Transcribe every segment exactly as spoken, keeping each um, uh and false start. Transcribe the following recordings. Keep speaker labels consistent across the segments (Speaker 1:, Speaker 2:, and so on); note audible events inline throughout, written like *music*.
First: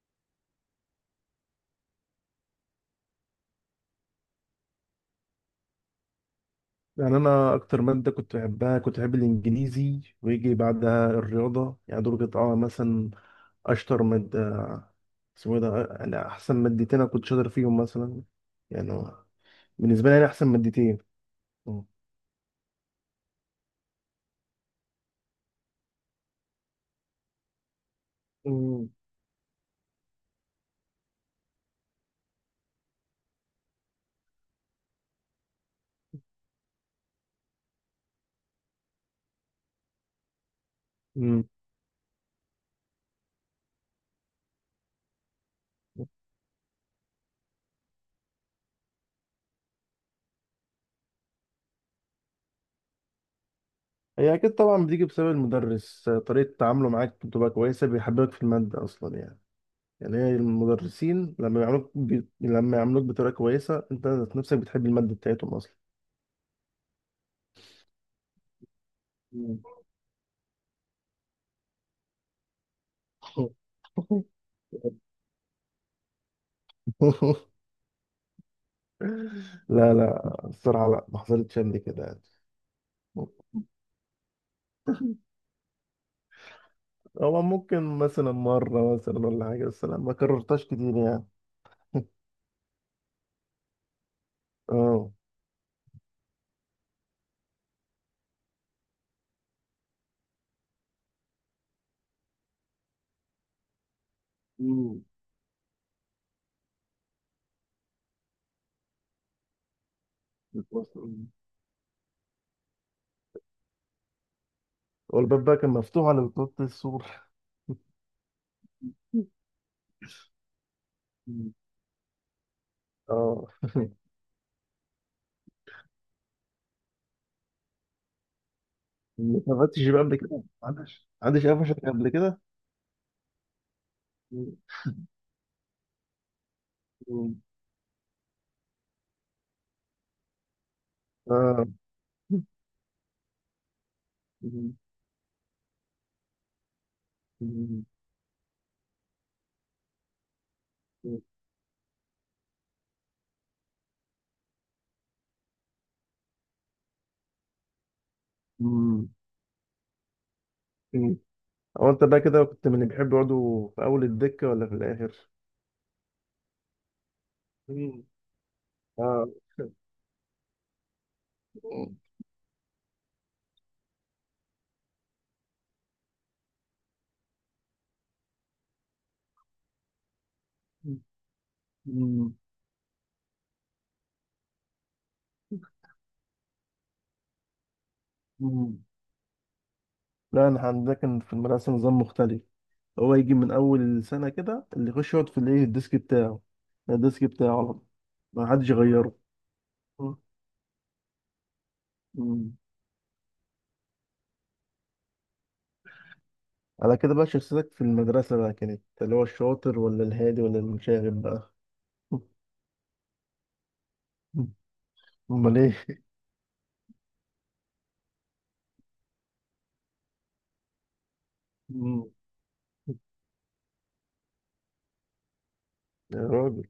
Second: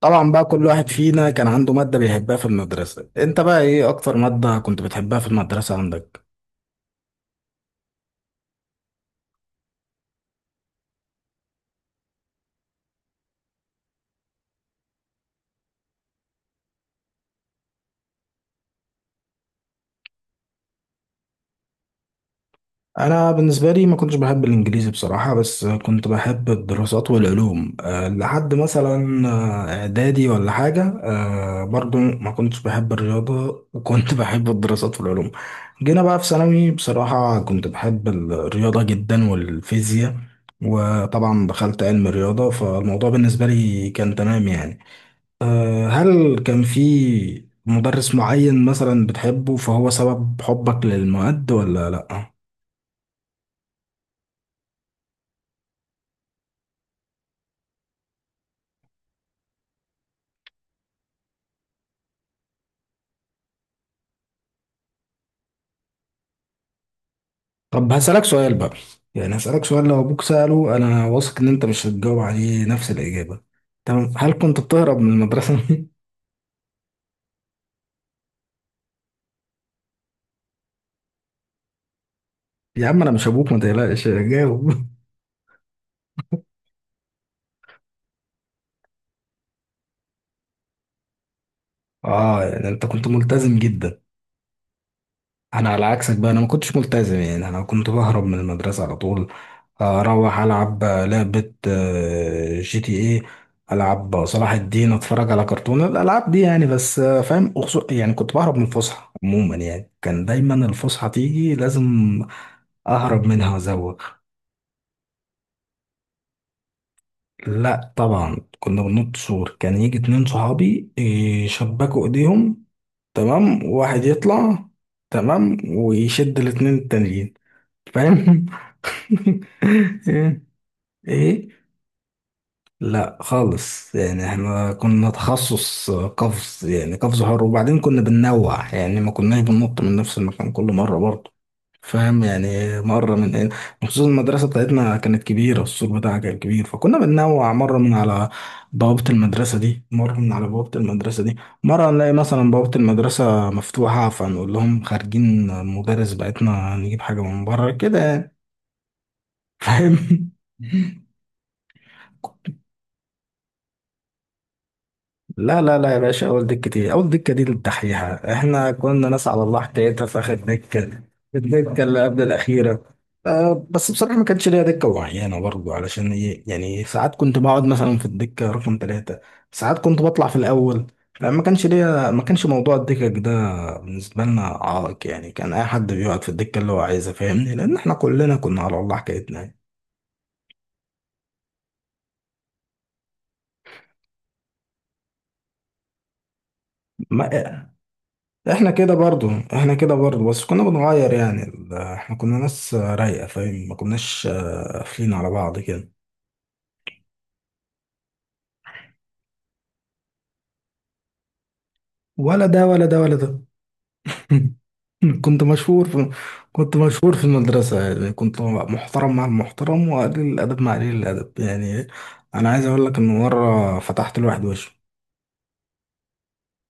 Speaker 1: طبعا بقى، كل واحد فينا كان عنده مادة بيحبها في المدرسة. انت بقى ايه اكتر مادة كنت بتحبها في المدرسة عندك؟
Speaker 2: يعني انا اكتر ماده كنت بحبها كنت بحب الانجليزي، ويجي بعدها الرياضه. يعني دول كانت اه مثلا اشطر ماده. اسمه إيه ده، يعني احسن مادتين انا كنت شاطر فيهم مثلا. يعني بالنسبه لي، يعني احسن مادتين. مم.
Speaker 1: انا بالنسبة لي ما كنتش بحب الانجليزي بصراحة، بس كنت بحب الدراسات والعلوم أه لحد
Speaker 2: امم.
Speaker 1: مثلا آه، اعدادي ولا حاجة أه برضو، ما كنتش بحب الرياضة وكنت *laughs* بحب الدراسات والعلوم. جينا بقى في ثانوي، بصراحة كنت بحب الرياضة جدا والفيزياء. وطبعا دخلت علم الرياضة، فالموضوع بالنسبة لي كان تمام يعني. آه، هل كان في مدرس معين مثلا بتحبه فهو سبب حبك للمواد ولا لا؟
Speaker 2: هي اكيد طبعا بتيجي بسبب المدرس، طريقه تعامله معاك بتبقى كويسه، بيحببك في الماده اصلا يعني. يعني هي المدرسين لما يعاملوك ب... لما يعاملوك بطريقه كويسه، انت ذات نفسك بتحب الماده بتاعتهم اصلا.
Speaker 1: طب هسألك سؤال بقى. يعني
Speaker 2: مم.
Speaker 1: هسألك سؤال، لو ابوك سأله انا واثق ان انت مش هتجاوب عليه نفس الإجابة. تمام. هل كنت بتهرب من المدرسة؟ *laughs*
Speaker 2: *laughs* لا لا الصراحة لا، ما حصلتش قبل كده يعني.
Speaker 1: يا عم انا مش ابوك، ما تقلقش، جاوب. *laughs*
Speaker 2: هو ممكن مثلا مرة مثلا ولا حاجة، بس لا، ما كررتهاش كتير يعني. *laughs*
Speaker 1: اه، يعني انت كنت ملتزم جدا.
Speaker 2: اه.
Speaker 1: انا على عكسك بقى، انا ما كنتش ملتزم، يعني انا كنت بهرب من المدرسه على طول. اروح العب لعبه آه، جي تي ايه. العب صلاح الدين،
Speaker 2: مم.
Speaker 1: اتفرج على كرتون، الالعاب دي يعني. بس آه، فاهم أخصو، يعني كنت بهرب من الفسحه عموما، يعني كان دايما الفسحه
Speaker 2: مم.
Speaker 1: تيجي لازم اهرب منها وازوغ.
Speaker 2: والباب بقى كان مفتوح على بطاقة السور.
Speaker 1: لا طبعا، كنا بننط سور، كان يجي اتنين صحابي
Speaker 2: مم.
Speaker 1: يشبكوا ايديهم.
Speaker 2: اه
Speaker 1: تمام،
Speaker 2: *laughs*
Speaker 1: واحد يطلع. تمام، ويشد الاتنين التانيين. فاهم؟
Speaker 2: ما اتقفلتش
Speaker 1: *laughs* *laughs*
Speaker 2: بقى قبل كده؟
Speaker 1: ايه.
Speaker 2: ما عندش ما عندش
Speaker 1: ايه.
Speaker 2: قفشك قبل كده؟
Speaker 1: لا خالص، يعني
Speaker 2: مم.
Speaker 1: احنا كنا تخصص قفز، يعني قفز حر، وبعدين كنا بننوع يعني، ما كناش بننط من نفس المكان كل مرة برضه.
Speaker 2: اه *laughs*
Speaker 1: فاهم؟ يعني مرة من هنا، وخصوصا المدرسة
Speaker 2: مم.
Speaker 1: بتاعتنا كانت كبيرة، السور بتاعها كان كبير، فكنا بننوع مرة
Speaker 2: مم.
Speaker 1: من على بوابة المدرسة دي، مرة من على بوابة المدرسة دي. مرة نلاقي مثلا بوابة المدرسة مفتوحة، فنقول لهم خارجين المدرس بتاعتنا نجيب حاجة من بره كده يعني.
Speaker 2: مم.
Speaker 1: فاهم؟
Speaker 2: أمم. هو انت بقى كده
Speaker 1: *laughs*
Speaker 2: كنت من اللي بيحب يقعدوا في اول الدكة ولا في الاخر؟
Speaker 1: لا لا لا يا باشا، اول دكه ايه، اول دكه دي
Speaker 2: مم.
Speaker 1: للدحيحه. احنا كنا ناس
Speaker 2: آه.
Speaker 1: على الله حكايتها، في اخر دكه. الدكه اللي قبل الاخيره. أه بس بصراحه ما كانش ليا دكه معينه برضه، علشان ايه يعني، ساعات كنت بقعد مثلا في الدكه رقم ثلاثه. ساعات كنت بطلع في الاول.
Speaker 2: *laughs*
Speaker 1: فما كانش ليا، ما
Speaker 2: مم.
Speaker 1: كانش موضوع الدكك ده بالنسبه لنا عائق يعني، كان اي حد بيقعد في الدكه اللي هو عايزها، فاهمني؟ لان احنا كلنا كنا على
Speaker 2: مم.
Speaker 1: الله حكايتنا.
Speaker 2: لا، انا عندنا كان في المدرسه نظام مختلف. هو يجي من اول السنه كده، اللي يخش يقعد في الايه الديسك بتاعه. الديسك
Speaker 1: ما
Speaker 2: بتاعه على طول، ما حدش
Speaker 1: احنا كده
Speaker 2: يغيره.
Speaker 1: برضو. احنا كده
Speaker 2: مم.
Speaker 1: برضو، بس كنا بنغير يعني ال- احنا كنا
Speaker 2: مم.
Speaker 1: ناس رايقة، فاهم؟ ما كناش آه، قافلين على بعض كده.
Speaker 2: على كده بقى شخصيتك في المدرسه بقى كانت اللي هو الشاطر، ولا الهادي، ولا المشاغب بقى؟ *laughs*
Speaker 1: ولا ده، ولا ده، ولا ده.
Speaker 2: مم.
Speaker 1: *laughs* كنت
Speaker 2: امال
Speaker 1: مشهور
Speaker 2: ايه.
Speaker 1: في كنت مشهور في المدرسة، يعني كنت محترم مع المحترم وقليل الأدب مع قليل الأدب يعني، إيه؟
Speaker 2: مم. *laughs*
Speaker 1: أنا عايز أقول لك إن مرة فتحت لواحد وشه.
Speaker 2: يا راجل.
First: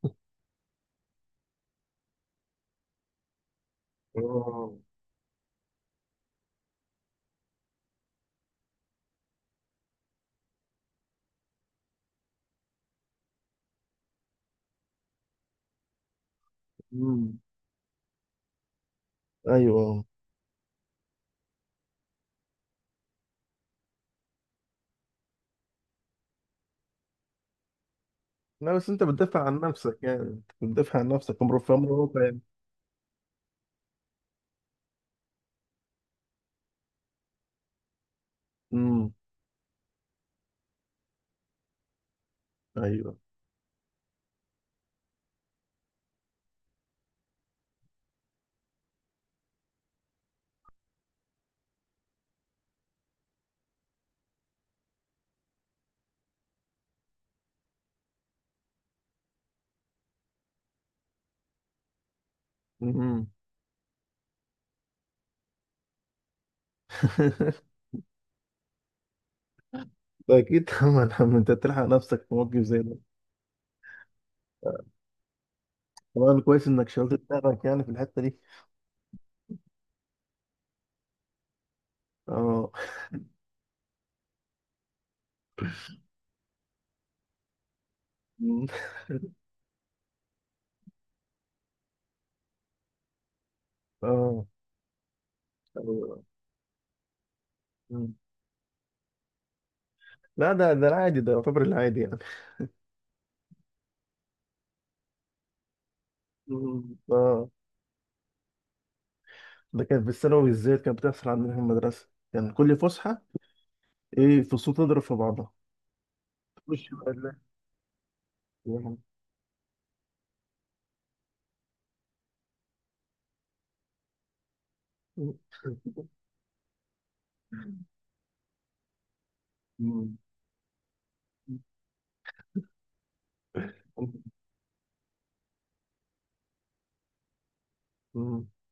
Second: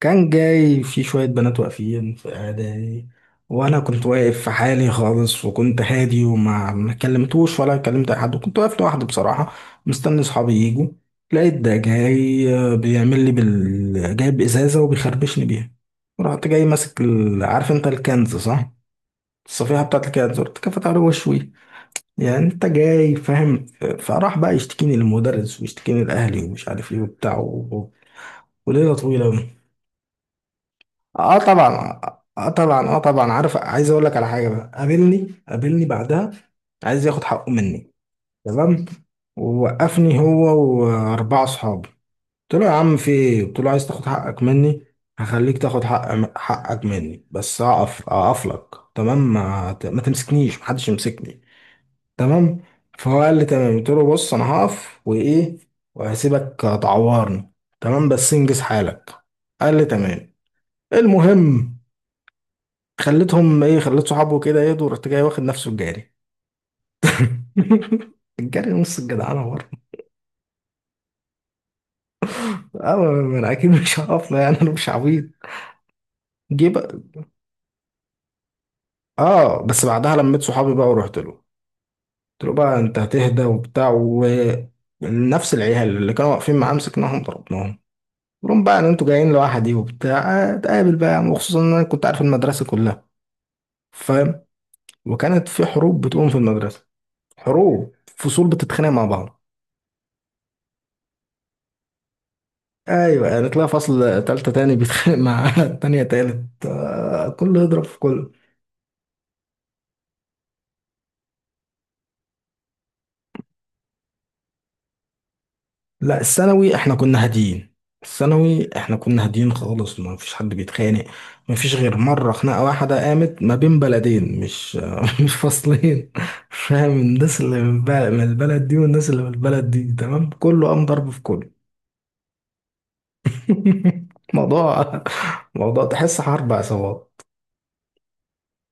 Speaker 1: كان جاي في شوية بنات واقفين في قعدة يعني. وأنا كنت واقف في
Speaker 2: آه.
Speaker 1: حالي خالص وكنت هادي وما ما كلمتوش ولا كلمت أي حد، وكنت واقف لوحدي بصراحة. مستني صحابي يجوا. لقيت ده جاي آه، بيعمل لي بال... جايب إزازة وبيخربشني بيها. رحت جاي ماسك
Speaker 2: مم.
Speaker 1: ال... عارف أنت الكنز صح؟ الصفيحة
Speaker 2: ايوه.
Speaker 1: بتاعت الكنز، رحت كفت على وشوي. يعني أنت جاي، فاهم؟ فراح بقى يشتكيني للمدرس ويشتكيني لأهلي ومش عارف إيه وبتاع و...
Speaker 2: لا بس
Speaker 1: وليلة
Speaker 2: انت بتدافع
Speaker 1: طويلة.
Speaker 2: عن نفسك، يعني انت بتدافع عن
Speaker 1: اه
Speaker 2: نفسك ومرفع
Speaker 1: طبعا.
Speaker 2: مرفع يعني.
Speaker 1: اه طبعا، اه طبعا. عارف، عايز اقول لك على حاجه بقى، قابلني قابلني بعدها. عايز ياخد حقه مني. تمام.
Speaker 2: امم.
Speaker 1: ووقفني هو. واربعه اصحابي. قلت له يا عم في
Speaker 2: ايوه.
Speaker 1: ايه، قلت له عايز تاخد حقك مني. هخليك تاخد حق حقك مني، بس اقف اقف لك تمام، ما, ما تمسكنيش محدش يمسكني. تمام. فهو قال لي تمام، قلت له بص انا هقف وايه، وهسيبك تعورني. تمام، بس انجز حالك. قال لي تمام. المهم،
Speaker 2: امم.
Speaker 1: خليتهم ايه خليت صحابه كده يهدوا، ورحت جاي واخد نفسه الجاري.
Speaker 2: *laughs*
Speaker 1: *laughs* الجاري نص الجدعانه برضه.
Speaker 2: ده اكيد طبعا *laughs* عم انت تلحق نفسك في موقف زي
Speaker 1: اه،
Speaker 2: ده.
Speaker 1: ما انا اكيد مش هقف له يعني، انا مش عبيط.
Speaker 2: طبعا
Speaker 1: جه
Speaker 2: كويس انك
Speaker 1: بقى.
Speaker 2: شغلت دماغك يعني في الحته دي.
Speaker 1: اه، بس بعدها لميت صحابي بقى، ورحت له قلت له
Speaker 2: اه.
Speaker 1: بقى انت هتهدى وبتاع. ونفس العيال اللي كانوا واقفين معاه مسكناهم ضربناهم. قلت لهم
Speaker 2: مم.
Speaker 1: بقى ان انتوا جايين لوحدي وبتاع. آه، اتقابل بقى يا عم، وخصوصا ان انا كنت عارف المدرسه كلها.
Speaker 2: *laughs*
Speaker 1: فاهم؟
Speaker 2: اه.
Speaker 1: وكانت في حروب
Speaker 2: أيوة.
Speaker 1: بتقوم في المدرسه. حروب،
Speaker 2: مم.
Speaker 1: فصول بتتخانق مع بعض.
Speaker 2: لا ده ده العادي، ده يعتبر العادي يعني.
Speaker 1: ايوه، يعني تلاقي فصل تالتة تاني بيتخانق مع *laughs* تانية تالت،
Speaker 2: مم.
Speaker 1: آه،
Speaker 2: اه.
Speaker 1: كله يضرب في كله.
Speaker 2: ده كان في الثانوي بالذات كانت بتحصل عندنا في المدرسه، كان كل فسحه ايه، فصول تضرب في بعضها.
Speaker 1: لا الثانوي
Speaker 2: مش.
Speaker 1: احنا كنا هاديين. الثانوي احنا
Speaker 2: مم.
Speaker 1: كنا هاديين خالص، ما فيش حد بيتخانق. ما فيش غير مرة خناقة واحدة قامت ما بين بلدين، مش *laughs* مش فصلين. فاهم؟ الناس اللي من بل- من البلد دي والناس اللي من البلد دي، تمام كله قام ضرب في كله. *laughs* موضوع موضوع تحس حرب عصابات.
Speaker 2: مم. *laughs*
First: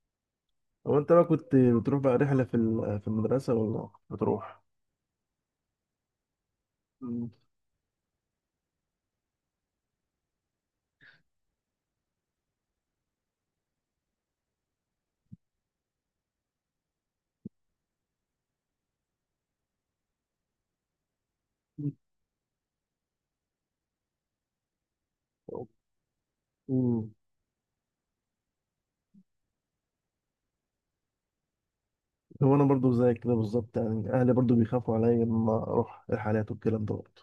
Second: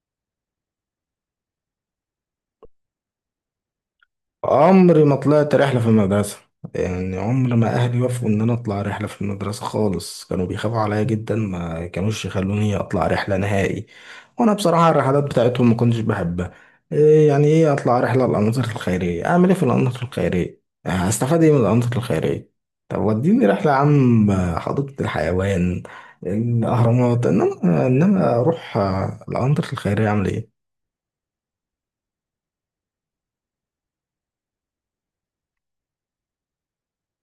Speaker 2: هو انت بقى كنت بتروح بقى رحله في ال- في المدرسه ولا بتروح؟
Speaker 1: عمري ما طلعت رحلة في المدرسة. يعني
Speaker 2: مم.
Speaker 1: عمر ما أهلي وافقوا إن أنا أطلع رحلة في المدرسة خالص، كانوا بيخافوا عليا جدا، ما كانوش يخلوني أطلع رحلة نهائي. وأنا بصراحة الرحلات بتاعتهم ما كنتش بحبها. إيه يعني، إيه أطلع رحلة الأنشطة الخيرية، أعمل إيه في الأنشطة الخيرية؟ هستفاد إيه من الأنشطة الخيرية؟ طب وديني رحلة يا عم، حديقة الحيوان،
Speaker 2: مم.
Speaker 1: الأهرامات، إنما إنما أروح آه، الأنشطة الخيرية أعمل إيه؟
Speaker 2: هو انا برضو زيك كده بالظبط يعني، اهلي برضو بيخافوا عليا لما اروح رحلات والكلام ده برضو.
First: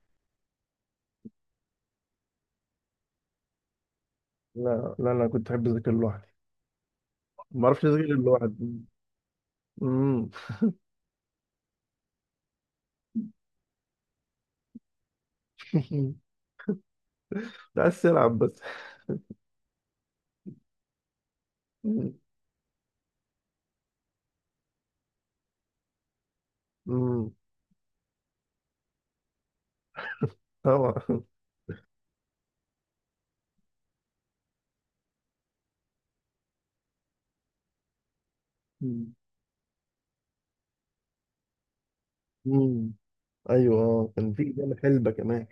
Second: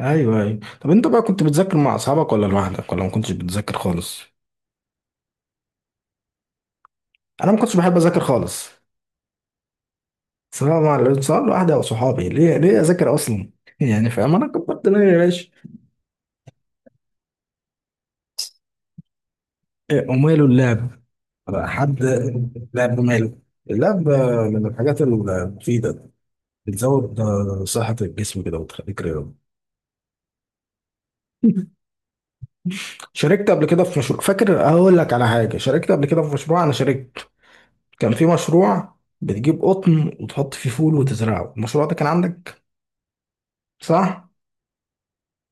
Speaker 1: ايوه، ايوه. طب انت بقى كنت بتذاكر مع اصحابك ولا لوحدك ولا ما كنتش بتذاكر خالص؟
Speaker 2: لا لا، أنا كنت أحب أذاكر لوحدي.
Speaker 1: انا ما
Speaker 2: ما
Speaker 1: كنتش
Speaker 2: أعرفش
Speaker 1: بحب
Speaker 2: أذاكر غير
Speaker 1: اذاكر خالص.
Speaker 2: لوحدي. امم.
Speaker 1: سواء مع ال- سواء لوحدي او صحابي، ليه ليه اذاكر اصلا؟ *laughs* يعني فاهم، انا كبرت دماغي يا باشا.
Speaker 2: *laughs* بس ألعب بس.
Speaker 1: إيه، وماله اللعب. حد،
Speaker 2: *laughs*
Speaker 1: لعب ماله. اللعب آه، من الحاجات المفيدة. بتزود
Speaker 2: امم.
Speaker 1: آه، صحة الجسم كده وتخليك رياضي.
Speaker 2: طبعا.
Speaker 1: *laughs* شاركت قبل كده في مشروع، فاكر اقول لك على حاجة، شاركت قبل كده في مشروع، انا شاركت. كان في مشروع بتجيب قطن وتحط فيه فول وتزرعه، المشروع ده كان عندك؟
Speaker 2: امم. ايوه اه،
Speaker 1: صح؟
Speaker 2: كان في جنب حلبه كمان.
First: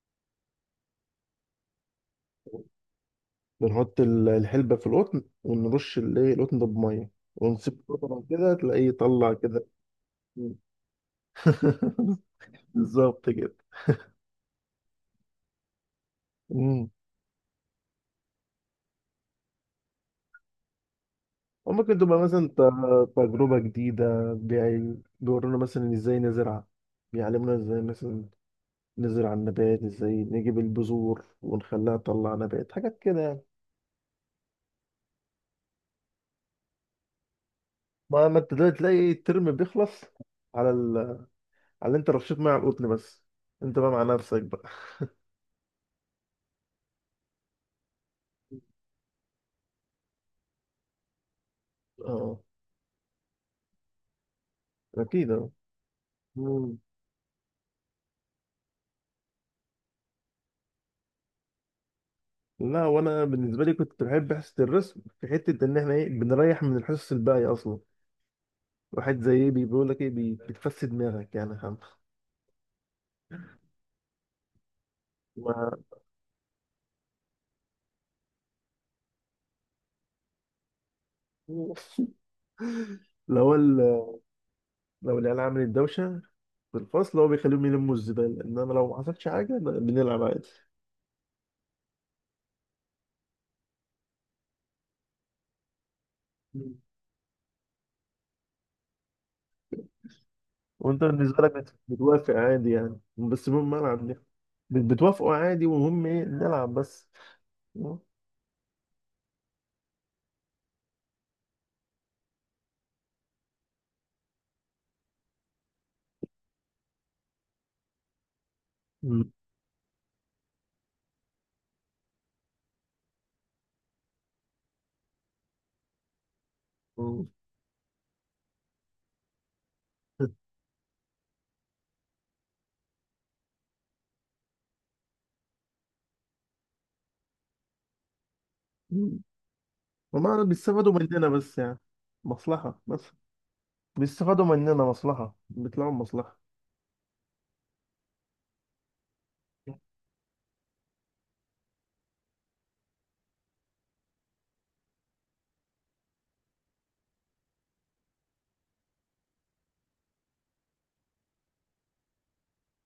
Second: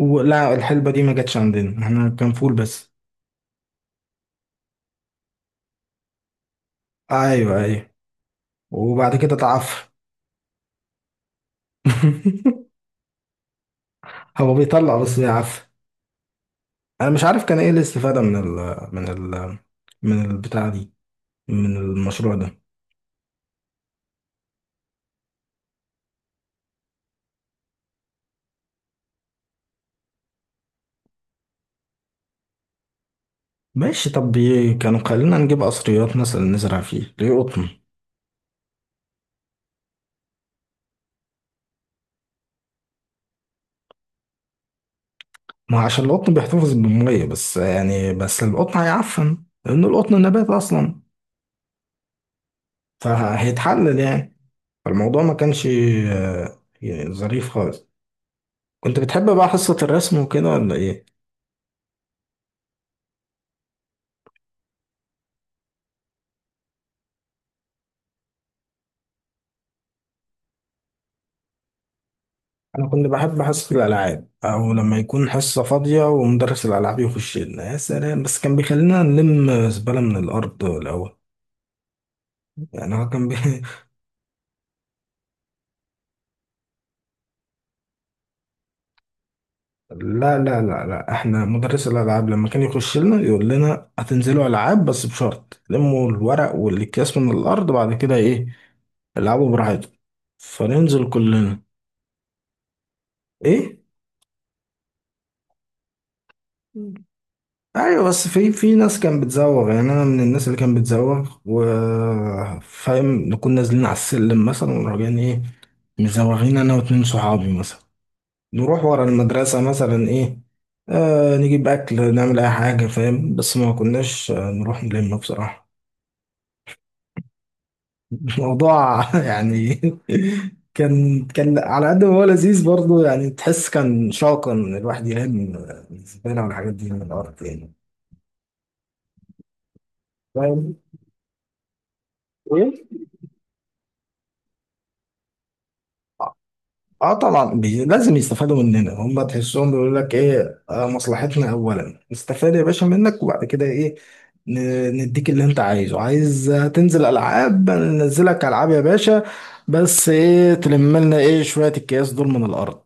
Speaker 1: ولا الحلبة دي ما جاتش عندنا، احنا كان فول بس.
Speaker 2: بنحط ال- الحلبه في القطن، ونرش الايه القطن ده بميه،
Speaker 1: ايوه،
Speaker 2: ونسيب
Speaker 1: ايوه.
Speaker 2: قطن كده تلاقيه
Speaker 1: وبعد
Speaker 2: يطلع
Speaker 1: كده
Speaker 2: كده.
Speaker 1: تعفن.
Speaker 2: مم. *laughs*
Speaker 1: *laughs*
Speaker 2: بالظبط كده.
Speaker 1: هو بيطلع بس بيعفن. انا مش عارف كان ايه الاستفادة من ال من ال من البتاع دي، من
Speaker 2: وممكن تبقى
Speaker 1: المشروع
Speaker 2: مثلا
Speaker 1: ده.
Speaker 2: ت- تجربة جديدة. بيورونا مثلا ازاي نزرع، بيعلمونا ازاي مثلا نزرع النبات، ازاي نجيب البذور ونخليها تطلع نبات، حاجات كده يعني.
Speaker 1: ماشي طب، بي- كانوا خلينا نجيب قصريات مثلا نزرع فيه ليه قطن؟
Speaker 2: ما ما انت دلوقتي تلاقي الترم بيخلص على ال... على اللي انت رشيت ميه على القطن بس. انت بقى مع نفسك بقى.
Speaker 1: ما هو عشان القطن بيحتفظ بالمية بس يعني، بس القطن هيعفن لأن القطن نبات أصلا،
Speaker 2: اه
Speaker 1: فهيتحلل يعني. فالموضوع
Speaker 2: اكيد
Speaker 1: ما
Speaker 2: اه.
Speaker 1: كانش آه،
Speaker 2: مم.
Speaker 1: يعني ظريف خالص. كنت بتحب بقى حصة الرسم وكده ولا ايه؟
Speaker 2: لا وانا بالنسبه لي كنت بحب حصه الرسم في حته ان احنا ايه بنريح من الحصص الباقيه اصلا. واحد زي ايه بيقول لك ايه، بي- بتفسد دماغك يعني يا عم.
Speaker 1: انا كنت بحب حصة الالعاب، او لما يكون
Speaker 2: ما
Speaker 1: حصة فاضية ومدرس الالعاب يخش لنا يا سلام، بس كان بيخلينا نلم زبالة من الارض الاول.
Speaker 2: *laughs*
Speaker 1: يعني هو كان بي...
Speaker 2: لو
Speaker 1: *laughs*
Speaker 2: ال... لو العيال عملت دوشة في الفصل، هو بيخليهم يلموا الزبالة، إنما لو ما حصلش حاجة لا، بنلعب
Speaker 1: لا،
Speaker 2: عادي.
Speaker 1: لا، لا، لا، احنا مدرس الالعاب لما كان يخش لنا يقول لنا هتنزلوا العاب بس بشرط لموا الورق
Speaker 2: مم.
Speaker 1: والاكياس من الارض، بعد كده ايه، العبوا براحتكم.
Speaker 2: وأنت
Speaker 1: فننزل
Speaker 2: بالنسبة لك
Speaker 1: كلنا.
Speaker 2: بت- بتوافق عادي يعني، بس المهم
Speaker 1: ايه.
Speaker 2: ألعب ده. بت- بتوافقوا عادي، ومهم إيه نلعب بس. مم.
Speaker 1: ايوه، بس في في ناس كان بتزوغ يعني، انا من الناس اللي كان بتزوغ، وفاهم نكون نازلين على السلم مثلا وراجعين، ايه، مزوغين انا واتنين صحابي مثلا. نروح ورا
Speaker 2: *laughs*
Speaker 1: المدرسة مثلا، ايه، آه نجيب اكل نعمل اي حاجة، فاهم، بس ما كناش آه، نروح نلم بصراحة.
Speaker 2: مم.
Speaker 1: *laughs* الموضوع يعني. *laughs* كان كان على قد ما هو لذيذ برضه يعني، تحس كان شاقا ان الواحد يلم الزبالة والحاجات دي من الارض يعني.
Speaker 2: مم. هما
Speaker 1: فاهم؟
Speaker 2: بيستفادوا مننا بس يعني، مصلحة بس. بيستفادوا مننا مصلحة، بيطلعوا مصلحة.
Speaker 1: اه طبعا، بي... لازم يستفادوا مننا هم، تحسهم بيقول لك ايه، آه مصلحتنا اولا نستفاد يا باشا منك، وبعد كده ايه، ن... نديك اللي انت عايزه، عايز آه، تنزل العاب ننزلك العاب يا باشا. بس ايه، تلم لنا ايه شويه الكياس دول من الارض.